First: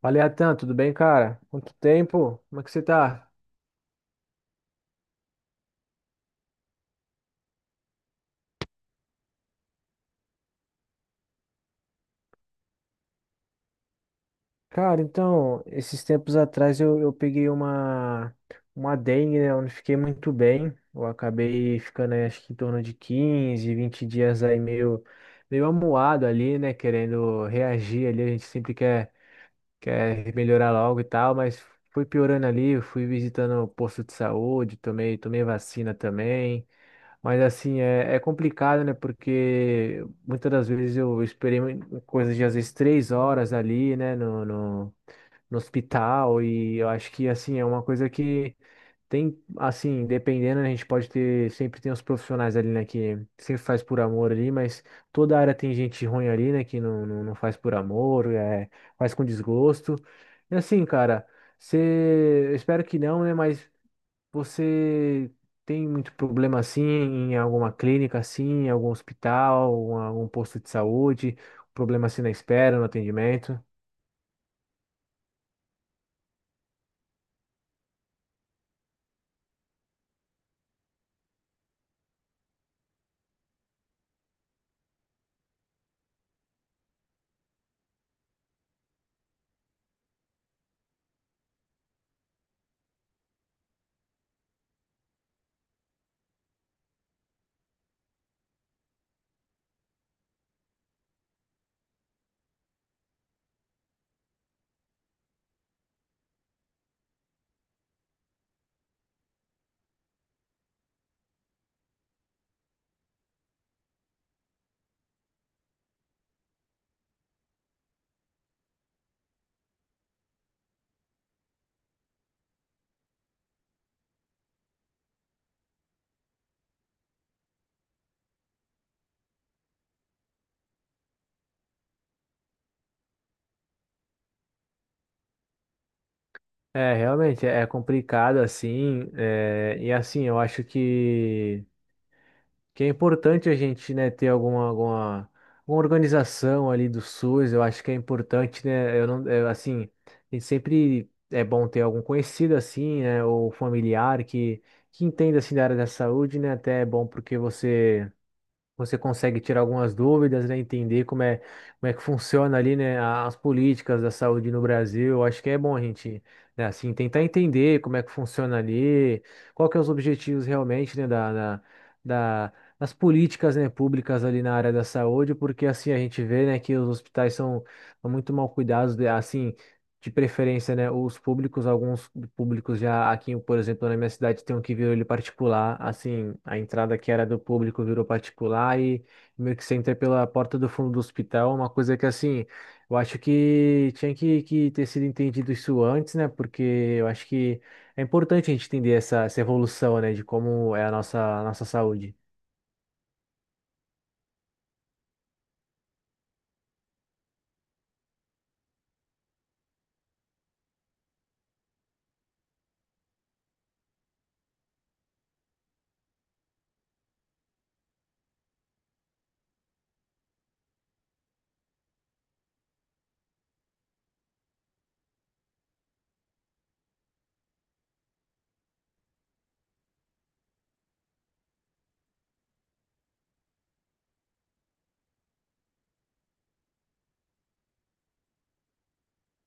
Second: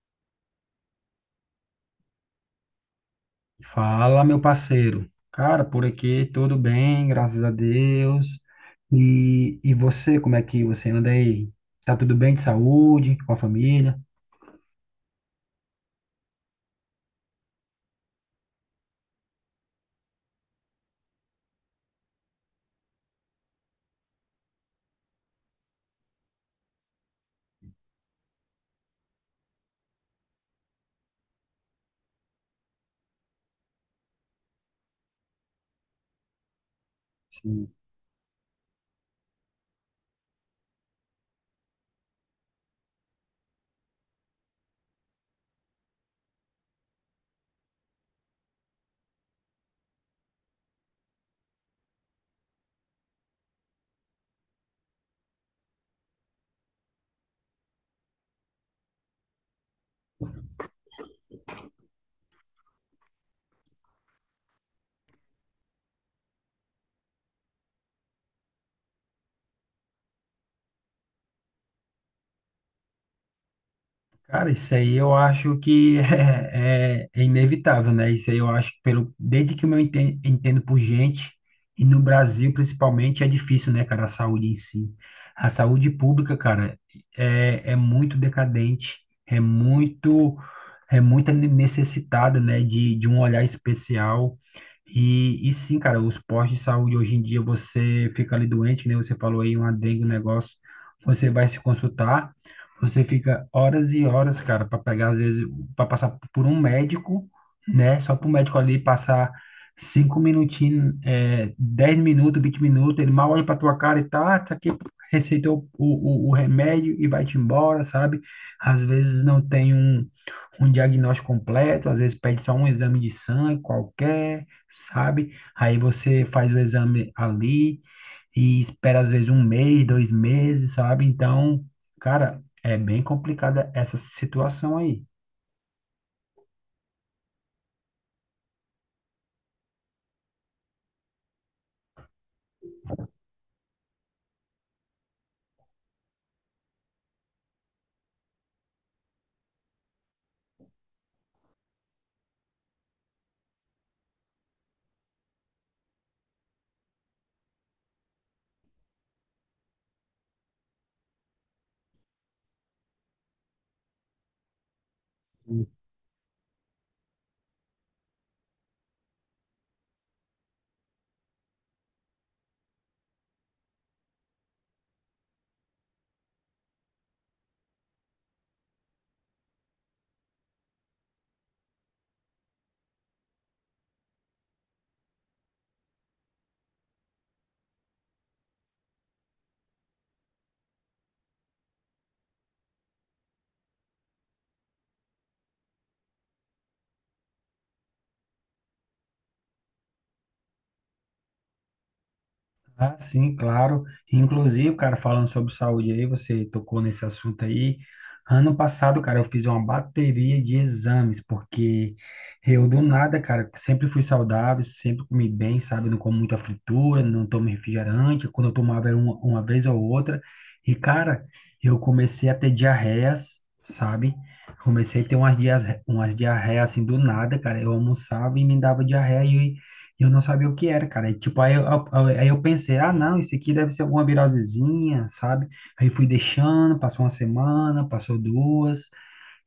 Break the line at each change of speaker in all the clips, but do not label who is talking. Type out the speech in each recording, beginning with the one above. Fala, Atan, tudo bem, cara? Quanto tempo? Como é que você tá?
Fala, meu parceiro. Cara, por aqui tudo bem, graças a Deus. E você, como é que você anda aí? Tá tudo bem de saúde, com a família?
Cara, então, esses tempos atrás eu peguei uma dengue, né? Eu não fiquei muito bem. Eu acabei ficando, aí, acho que em torno de 15, 20 dias aí meio, meio amuado ali, né? Querendo reagir ali. A gente sempre quer, quer melhorar logo e tal, mas fui piorando ali. Eu fui visitando o posto de saúde, tomei, tomei vacina também. Mas assim, é complicado, né? Porque muitas das vezes eu esperei coisas de às vezes três horas ali, né? No, no hospital. E eu acho que assim, é uma coisa que tem, assim, dependendo, né, a gente pode ter, sempre tem os profissionais ali, né? Que sempre faz por amor ali, mas toda área tem gente ruim ali, né? Que não faz por amor, é, faz com desgosto. E assim, cara, você, eu espero que não, né? Mas. Você tem muito problema assim em alguma clínica, assim, em algum hospital, algum posto de saúde, problema assim na espera, no atendimento?
Cara, isso aí eu acho que é inevitável, né? Isso aí eu acho que pelo, desde que eu me entendo por gente, e no Brasil principalmente é difícil, né, cara, a saúde em si. A saúde pública, cara, é muito decadente, é muito, é muito necessitada, né, de um olhar especial. E sim, cara, os postos de saúde hoje em dia, você fica ali doente, né? Você falou aí uma dengue, um negócio, você vai se consultar. Você fica horas e horas, cara, para pegar, às vezes, para passar por um médico, né? Só para o médico ali passar cinco minutinhos, 10 minutos, 20 minutos, ele mal olha para tua cara e tá, ah, tá aqui, receitou o remédio e vai-te embora, sabe? Às vezes não tem um, um diagnóstico completo, às vezes pede só um exame de sangue qualquer, sabe? Aí você faz o exame ali e espera, às vezes, um mês, dois meses, sabe? Então. Cara, é bem complicada essa situação aí.
É, realmente é complicado assim, é, e assim eu acho que é importante a gente, né, ter alguma, alguma, alguma organização ali do SUS. Eu acho que é importante, né? Eu não, é, assim, a gente sempre é bom ter algum conhecido assim, né, ou familiar que entenda assim da área da saúde, né? Até é bom porque você consegue tirar algumas dúvidas, né? Entender como é que funciona ali, né? As políticas da saúde no Brasil. Eu acho que é bom a gente, né, assim, tentar entender como é que funciona ali, qual que é os objetivos realmente, né? Das políticas, né? Públicas ali na área da saúde, porque assim a gente vê, né? Que os hospitais são, são muito mal cuidados, né, assim. De preferência, né? Os públicos, alguns públicos já aqui, por exemplo, na minha cidade tem um que virou ele particular. Assim, a entrada que era do público virou particular e meio que você entra pela porta do fundo do hospital. Uma coisa que, assim, eu acho que tinha que ter sido entendido isso antes, né? Porque eu acho que é importante a gente entender essa, essa evolução, né? De como é a nossa saúde.
Ah, sim, claro. Inclusive, cara, falando sobre saúde aí, você tocou nesse assunto aí. Ano passado, cara, eu fiz uma bateria de exames, porque eu do nada, cara, sempre fui saudável, sempre comi bem, sabe? Não como muita fritura, não tomo refrigerante. Quando eu tomava era uma vez ou outra. E, cara, eu comecei a ter diarreias, sabe? Comecei a ter umas diarreias assim do nada, cara. Eu almoçava e me dava diarreia. E eu não sabia o que era, cara. E, tipo, aí eu pensei, ah, não, isso aqui deve ser alguma virosezinha, sabe? Aí fui deixando, passou uma semana, passou duas,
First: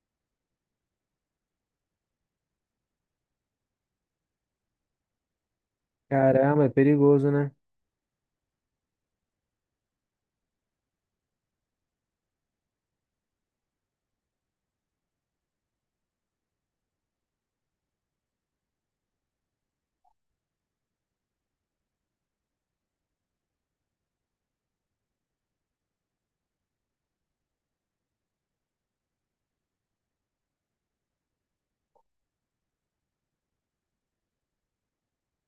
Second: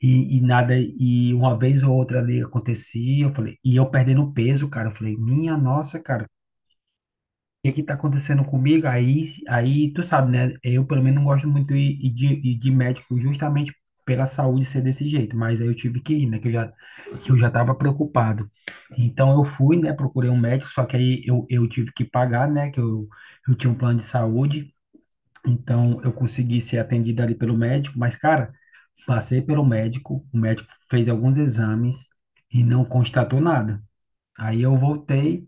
e nada, e uma vez ou outra ali acontecia, eu falei, e eu perdendo peso, cara. Eu falei, minha nossa, cara,
Caramba, é perigoso, né?
que tá acontecendo comigo? Aí, aí tu sabe, né? Eu pelo menos não gosto muito de de médico justamente pela saúde ser desse jeito, mas aí eu tive que ir, né? Que eu já tava preocupado. Então eu fui, né? Procurei um médico, só que aí eu tive que pagar, né? Eu tinha um plano de saúde. Então eu consegui ser atendido ali pelo médico, mas cara, passei pelo médico, o médico fez alguns exames e não constatou nada. Aí eu voltei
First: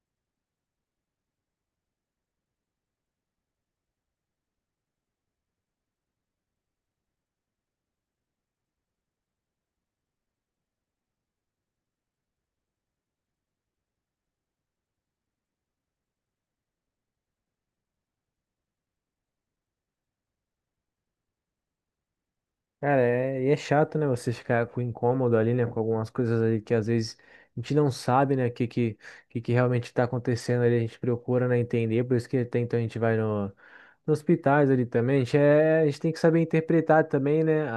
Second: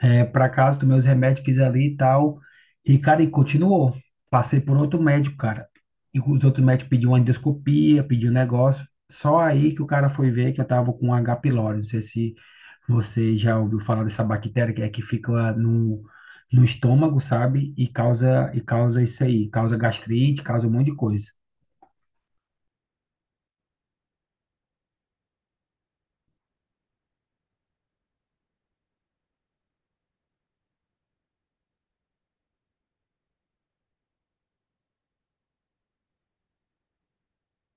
para casa, tomei os remédios, fiz ali e tal. E, cara, e continuou. Passei por outro médico, cara. E os outros médicos pediam uma endoscopia, pediu um negócio. Só aí que o cara foi ver que eu tava com H. pylori. Não sei se você já ouviu falar dessa bactéria que é que fica no estômago, sabe? E causa isso aí. Causa gastrite, causa um monte de coisa.
Cara, é, e é chato, né? Você ficar com incômodo ali, né? Com algumas coisas ali que às vezes a gente não sabe, né? O que realmente está acontecendo ali. A gente procura, né, entender. Por isso que até então a gente vai no, nos hospitais ali também. A gente, é, a gente tem que saber interpretar também, né?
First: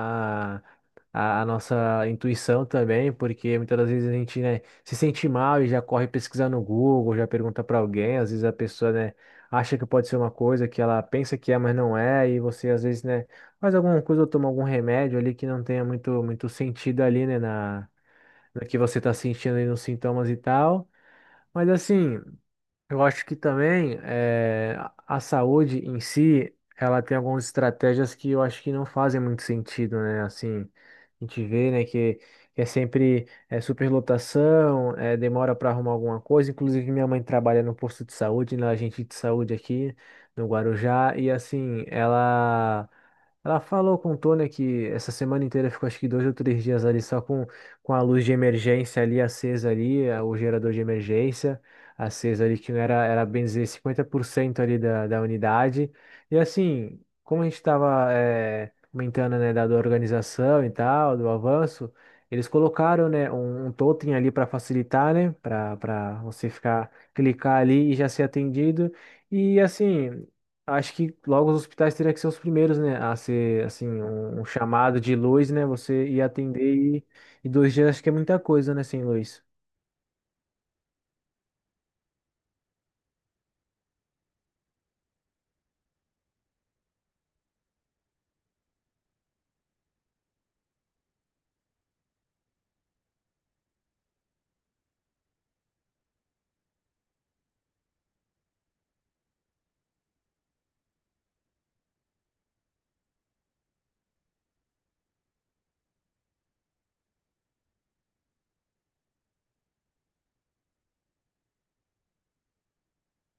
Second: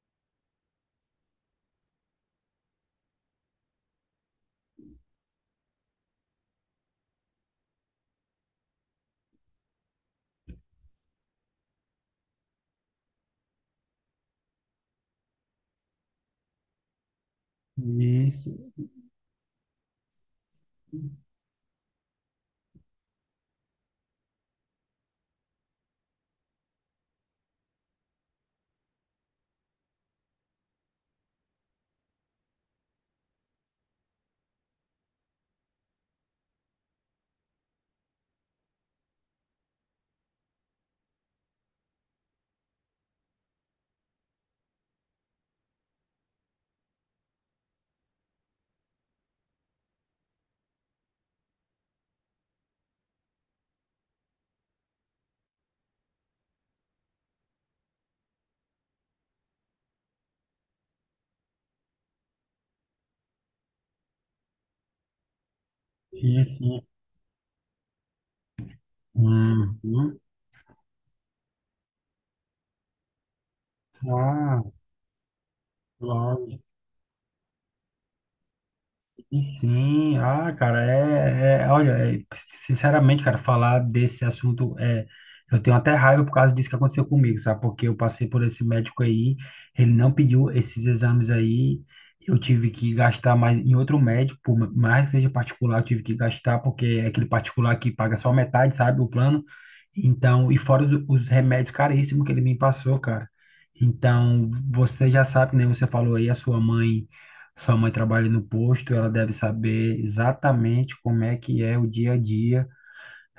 a nossa intuição também, porque muitas das vezes a gente, né, se sente mal e já corre pesquisar no Google, já pergunta para alguém, às vezes a pessoa, né, acha que pode ser uma coisa que ela pensa que é, mas não é, e você às vezes, né, faz alguma coisa ou toma algum remédio ali que não tenha muito, muito sentido ali, né, na,
Isso,
no que você está sentindo ali nos sintomas e tal. Mas assim, eu acho que também a saúde em si, ela tem algumas estratégias que eu acho que não fazem muito sentido, né? Assim, a gente vê, né, que é sempre é, superlotação, demora para arrumar alguma coisa. Inclusive, minha mãe trabalha no posto de saúde, na agente de saúde aqui no Guarujá, e assim, ela. Ela falou, contou, né, que essa semana inteira ficou acho que dois ou três dias ali só com a luz de emergência ali acesa ali, o gerador de emergência acesa ali, que não era, era bem dizer 50% ali da, da unidade. E assim, como a gente estava comentando, né, da, da organização e tal, do avanço, eles colocaram, né, um totem ali para facilitar, né, para
sim,
você
sim.
ficar, clicar ali e já ser atendido. E
Uhum.
assim, acho que logo os hospitais teriam que ser os primeiros, né, a ser, assim, um
Ah,
chamado de luz, né, você ir
claro.
atender e dois dias acho que é muita coisa, né, sem luz.
Sim, ah, cara, olha, é, sinceramente, cara, falar desse assunto é, eu tenho até raiva por causa disso que aconteceu comigo, sabe? Porque eu passei por esse médico aí, ele não pediu esses exames aí, eu tive que gastar mais em outro médico, por mais que seja particular, eu tive que gastar porque é aquele particular que paga só metade, sabe, o plano. Então, e fora os remédios caríssimos que ele me passou, cara. Então, você já sabe, né? Você falou aí a sua mãe, sua mãe trabalha no posto, ela deve saber exatamente como é que é o dia a dia,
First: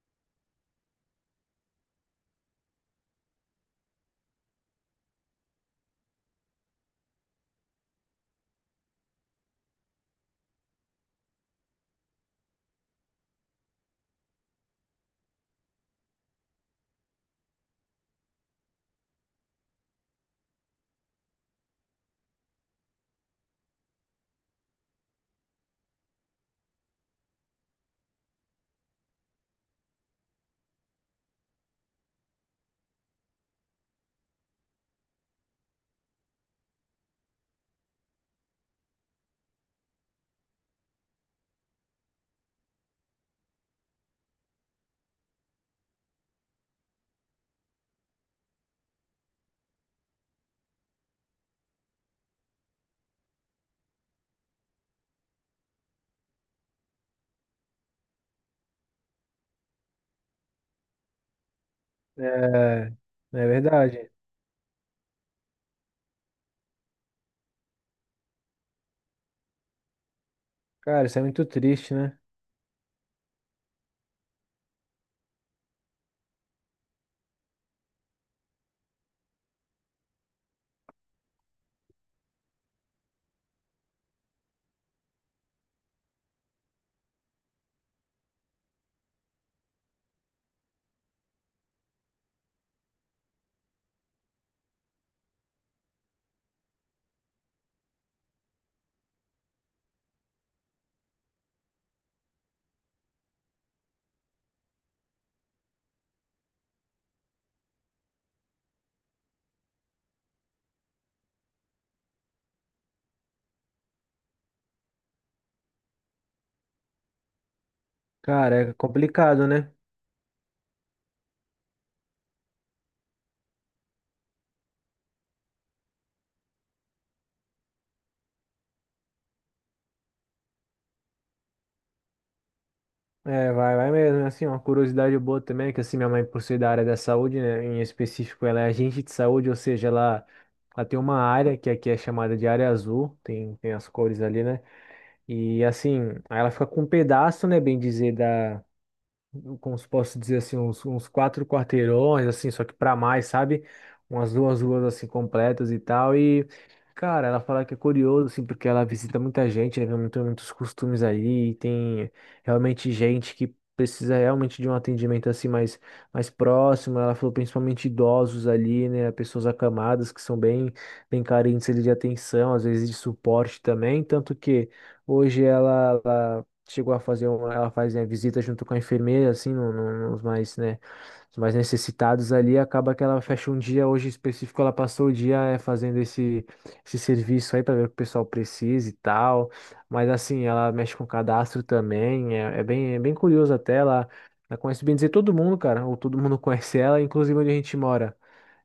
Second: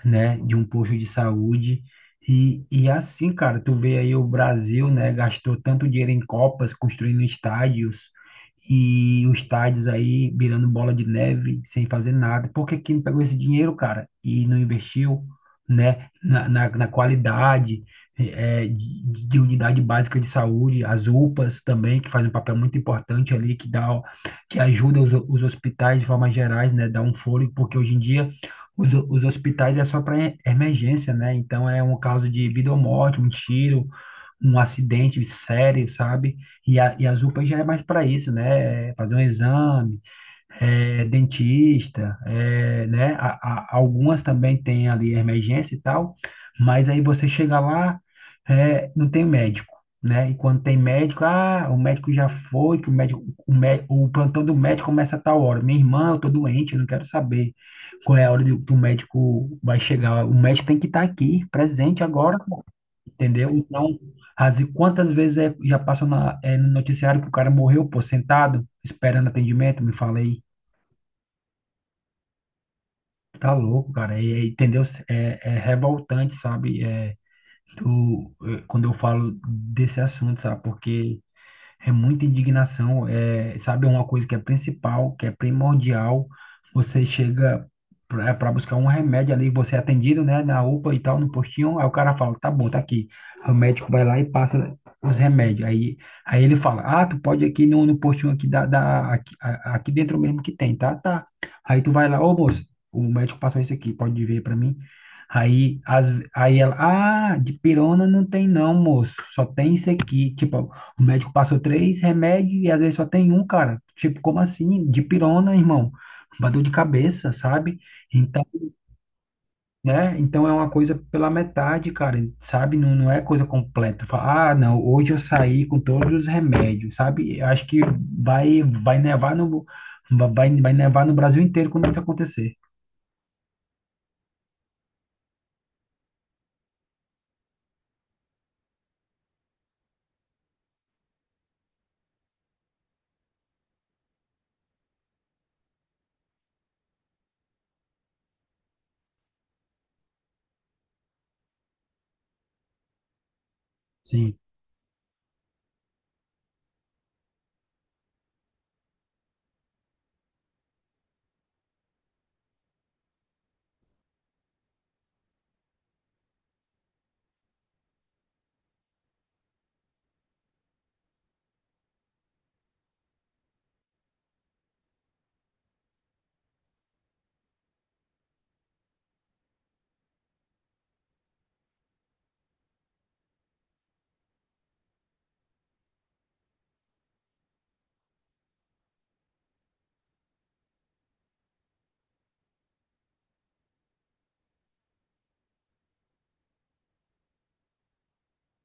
né, de um posto de saúde. E assim, cara, tu vê aí o Brasil, né, gastou tanto dinheiro em Copas, construindo estádios, e os estádios aí virando bola de neve, sem fazer nada. Por que que não pegou esse dinheiro, cara, e não investiu, né, na qualidade de unidade básica de saúde, as UPAs também, que fazem um papel muito importante ali, que ajuda os hospitais de forma gerais, né, dá um fôlego, porque hoje em dia os hospitais é só para emergência, né? Então é um caso de vida ou morte, um tiro, um acidente sério, sabe? E, a, e as UPAs já é mais para isso, né? É fazer um exame, é, dentista, é, né? Algumas também têm ali emergência e tal, mas aí você chega lá, é, não tem médico, né? E quando tem médico, ah, o médico já foi, que o médico, o plantão do médico começa a tal hora. Minha irmã, eu tô doente, eu não quero saber qual é a hora que o médico vai chegar. O médico tem que estar aqui, presente agora,
É, é
entendeu? Então,
verdade.
e quantas vezes já passou na, é, no noticiário que o cara morreu, pô, sentado, esperando atendimento, me falei.
Cara, isso é muito triste, né?
Tá louco, cara. Entendeu? É, é revoltante, sabe? É, quando eu falo desse assunto, sabe? Porque é muita indignação, é, sabe? É uma coisa que é principal, que é primordial. Você chega para buscar um remédio ali, você é atendido, né, na UPA e tal, no postinho. Aí o cara fala: tá bom, tá aqui. Aí o médico vai lá e passa os remédios. Aí ele fala: ah, tu pode ir aqui no postinho aqui, aqui, aqui dentro mesmo que tem, tá? Tá. Aí tu vai lá: ô moço, o médico passou isso aqui, pode ver para mim. Aí, as, aí ela, ah, de pirona não tem não, moço, só tem isso aqui. Tipo, o médico passou três remédios e às vezes só tem um, cara. Tipo, como assim? Dipirona, irmão. Uma dor de cabeça, sabe? Então,
Cara, é complicado, né?
né? Então é uma coisa pela metade, cara, sabe? Não, não é coisa completa. Fala, ah, não, hoje eu saí com todos os remédios, sabe? Eu acho que vai nevar no, vai nevar no Brasil inteiro quando isso acontecer.
É, vai, vai mesmo. É assim, uma curiosidade boa também, é que assim, minha mãe, por ser da área da saúde, né? Em específico, ela é agente de saúde, ou seja, ela tem uma área que aqui é chamada de área azul, tem, tem as cores ali, né? E assim, aí ela fica com um pedaço, né, bem dizer, da. Como se posso dizer assim, uns, uns quatro quarteirões, assim, só que pra mais, sabe? Umas
Sim.
duas ruas assim completas e tal. E, cara, ela fala que é curioso, assim, porque ela visita muita gente, né? Vê muito, muitos costumes aí, e tem realmente gente que precisa realmente de um atendimento assim mais, mais próximo. Ela falou principalmente idosos ali, né? Pessoas acamadas que são bem, bem carentes ali de atenção, às vezes de suporte também, tanto que. Hoje ela, chegou a fazer uma, ela faz, né, visita junto com a enfermeira, assim, nos mais, né, os mais necessitados ali, acaba que ela fecha um dia, hoje em específico, ela passou o dia fazendo esse, esse serviço aí para ver o que o pessoal precisa e tal, mas assim, ela mexe com cadastro também, é, é bem curioso até, ela conhece bem dizer todo mundo, cara, ou todo mundo conhece ela, inclusive onde a gente mora.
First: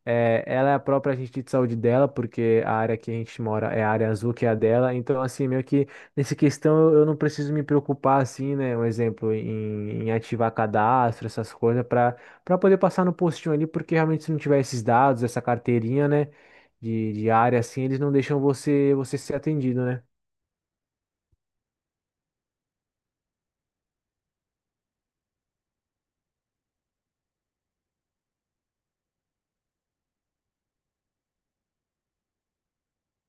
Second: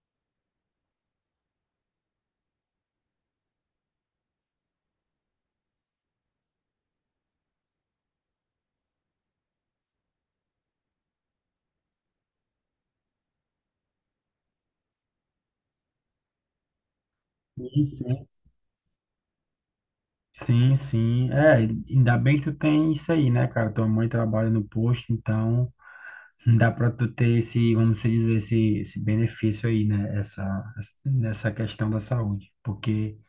É, ela é a própria agente de saúde dela, porque a área que a gente mora é a área azul, que é a dela. Então, assim, meio que nessa questão eu não preciso me preocupar, assim, né? Um exemplo, em, em ativar cadastro, essas coisas, para poder passar no postinho ali, porque realmente se não tiver esses dados, essa carteirinha, né, de área, assim,
Sim,
eles não
sim,
deixam você, você ser atendido, né?
sim, sim. É, ainda bem que tu tem isso aí, né, cara? Tua mãe trabalha no posto, então. Dá para tu ter esse, vamos dizer, esse benefício aí, né? Essa, nessa questão da saúde. Porque,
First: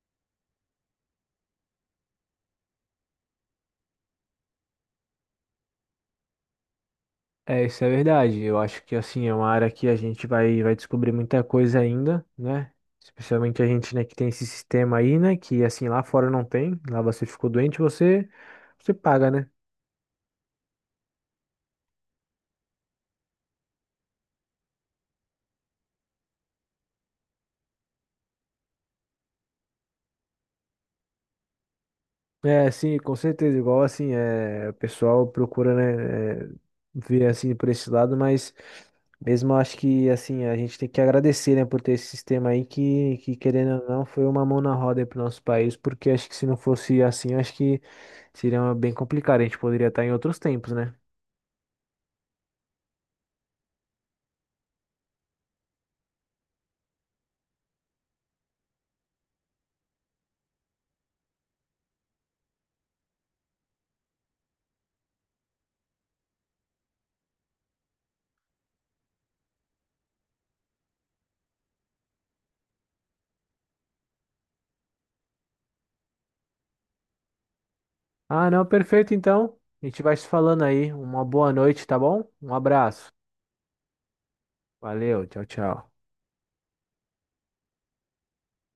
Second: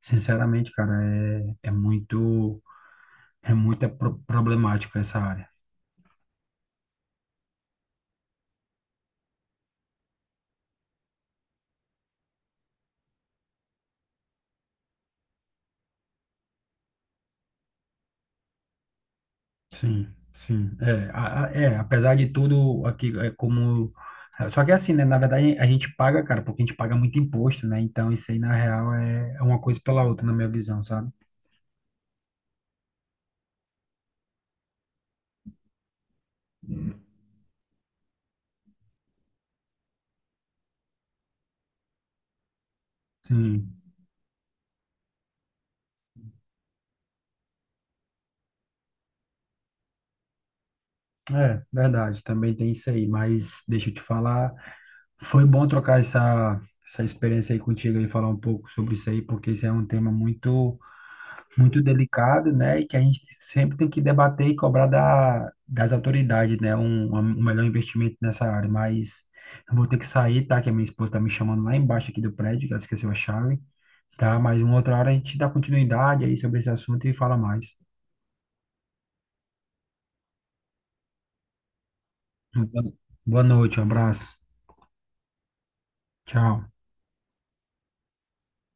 sinceramente, cara, é muito problemático essa área.
É, isso é verdade. Eu acho que assim é uma área que a gente vai, vai descobrir muita coisa ainda, né? Especialmente a gente, né, que tem esse sistema aí, né? Que assim lá fora não tem. Lá você ficou doente, você paga, né?
Sim, sim. É, é, apesar de tudo, aqui é como. Só que assim, né? Na verdade, a gente paga, cara, porque a gente paga muito imposto, né? Então, isso aí, na real, é uma coisa pela outra, na minha visão, sabe?
É, sim, com certeza. Igual assim, é, o pessoal procura, né, é, ver assim por esse lado, mas mesmo eu acho que assim, a gente tem que agradecer, né, por ter esse sistema aí que
Sim,
querendo ou não, foi uma mão na roda aí pro nosso país, porque acho que se não fosse assim, acho que seria bem complicado. A gente poderia estar em outros tempos, né?
é verdade, também tem isso aí, mas deixa eu te falar. Foi bom trocar essa, essa experiência aí contigo e falar um pouco sobre isso aí, porque isso é um tema muito, muito delicado, né? E que a gente sempre tem que debater e cobrar da, das autoridades, né? Um melhor investimento nessa área. Mas eu vou ter que sair, tá? Que a minha esposa tá me chamando lá embaixo aqui do prédio, que ela esqueceu a chave, tá? Mas uma outra hora a gente dá continuidade aí sobre esse assunto e fala mais.
Ah, não, perfeito, então. A gente vai se falando aí. Uma boa noite, tá bom? Um
Boa
abraço.
Boa noite, um abraço.
Valeu, tchau, tchau.
Tchau.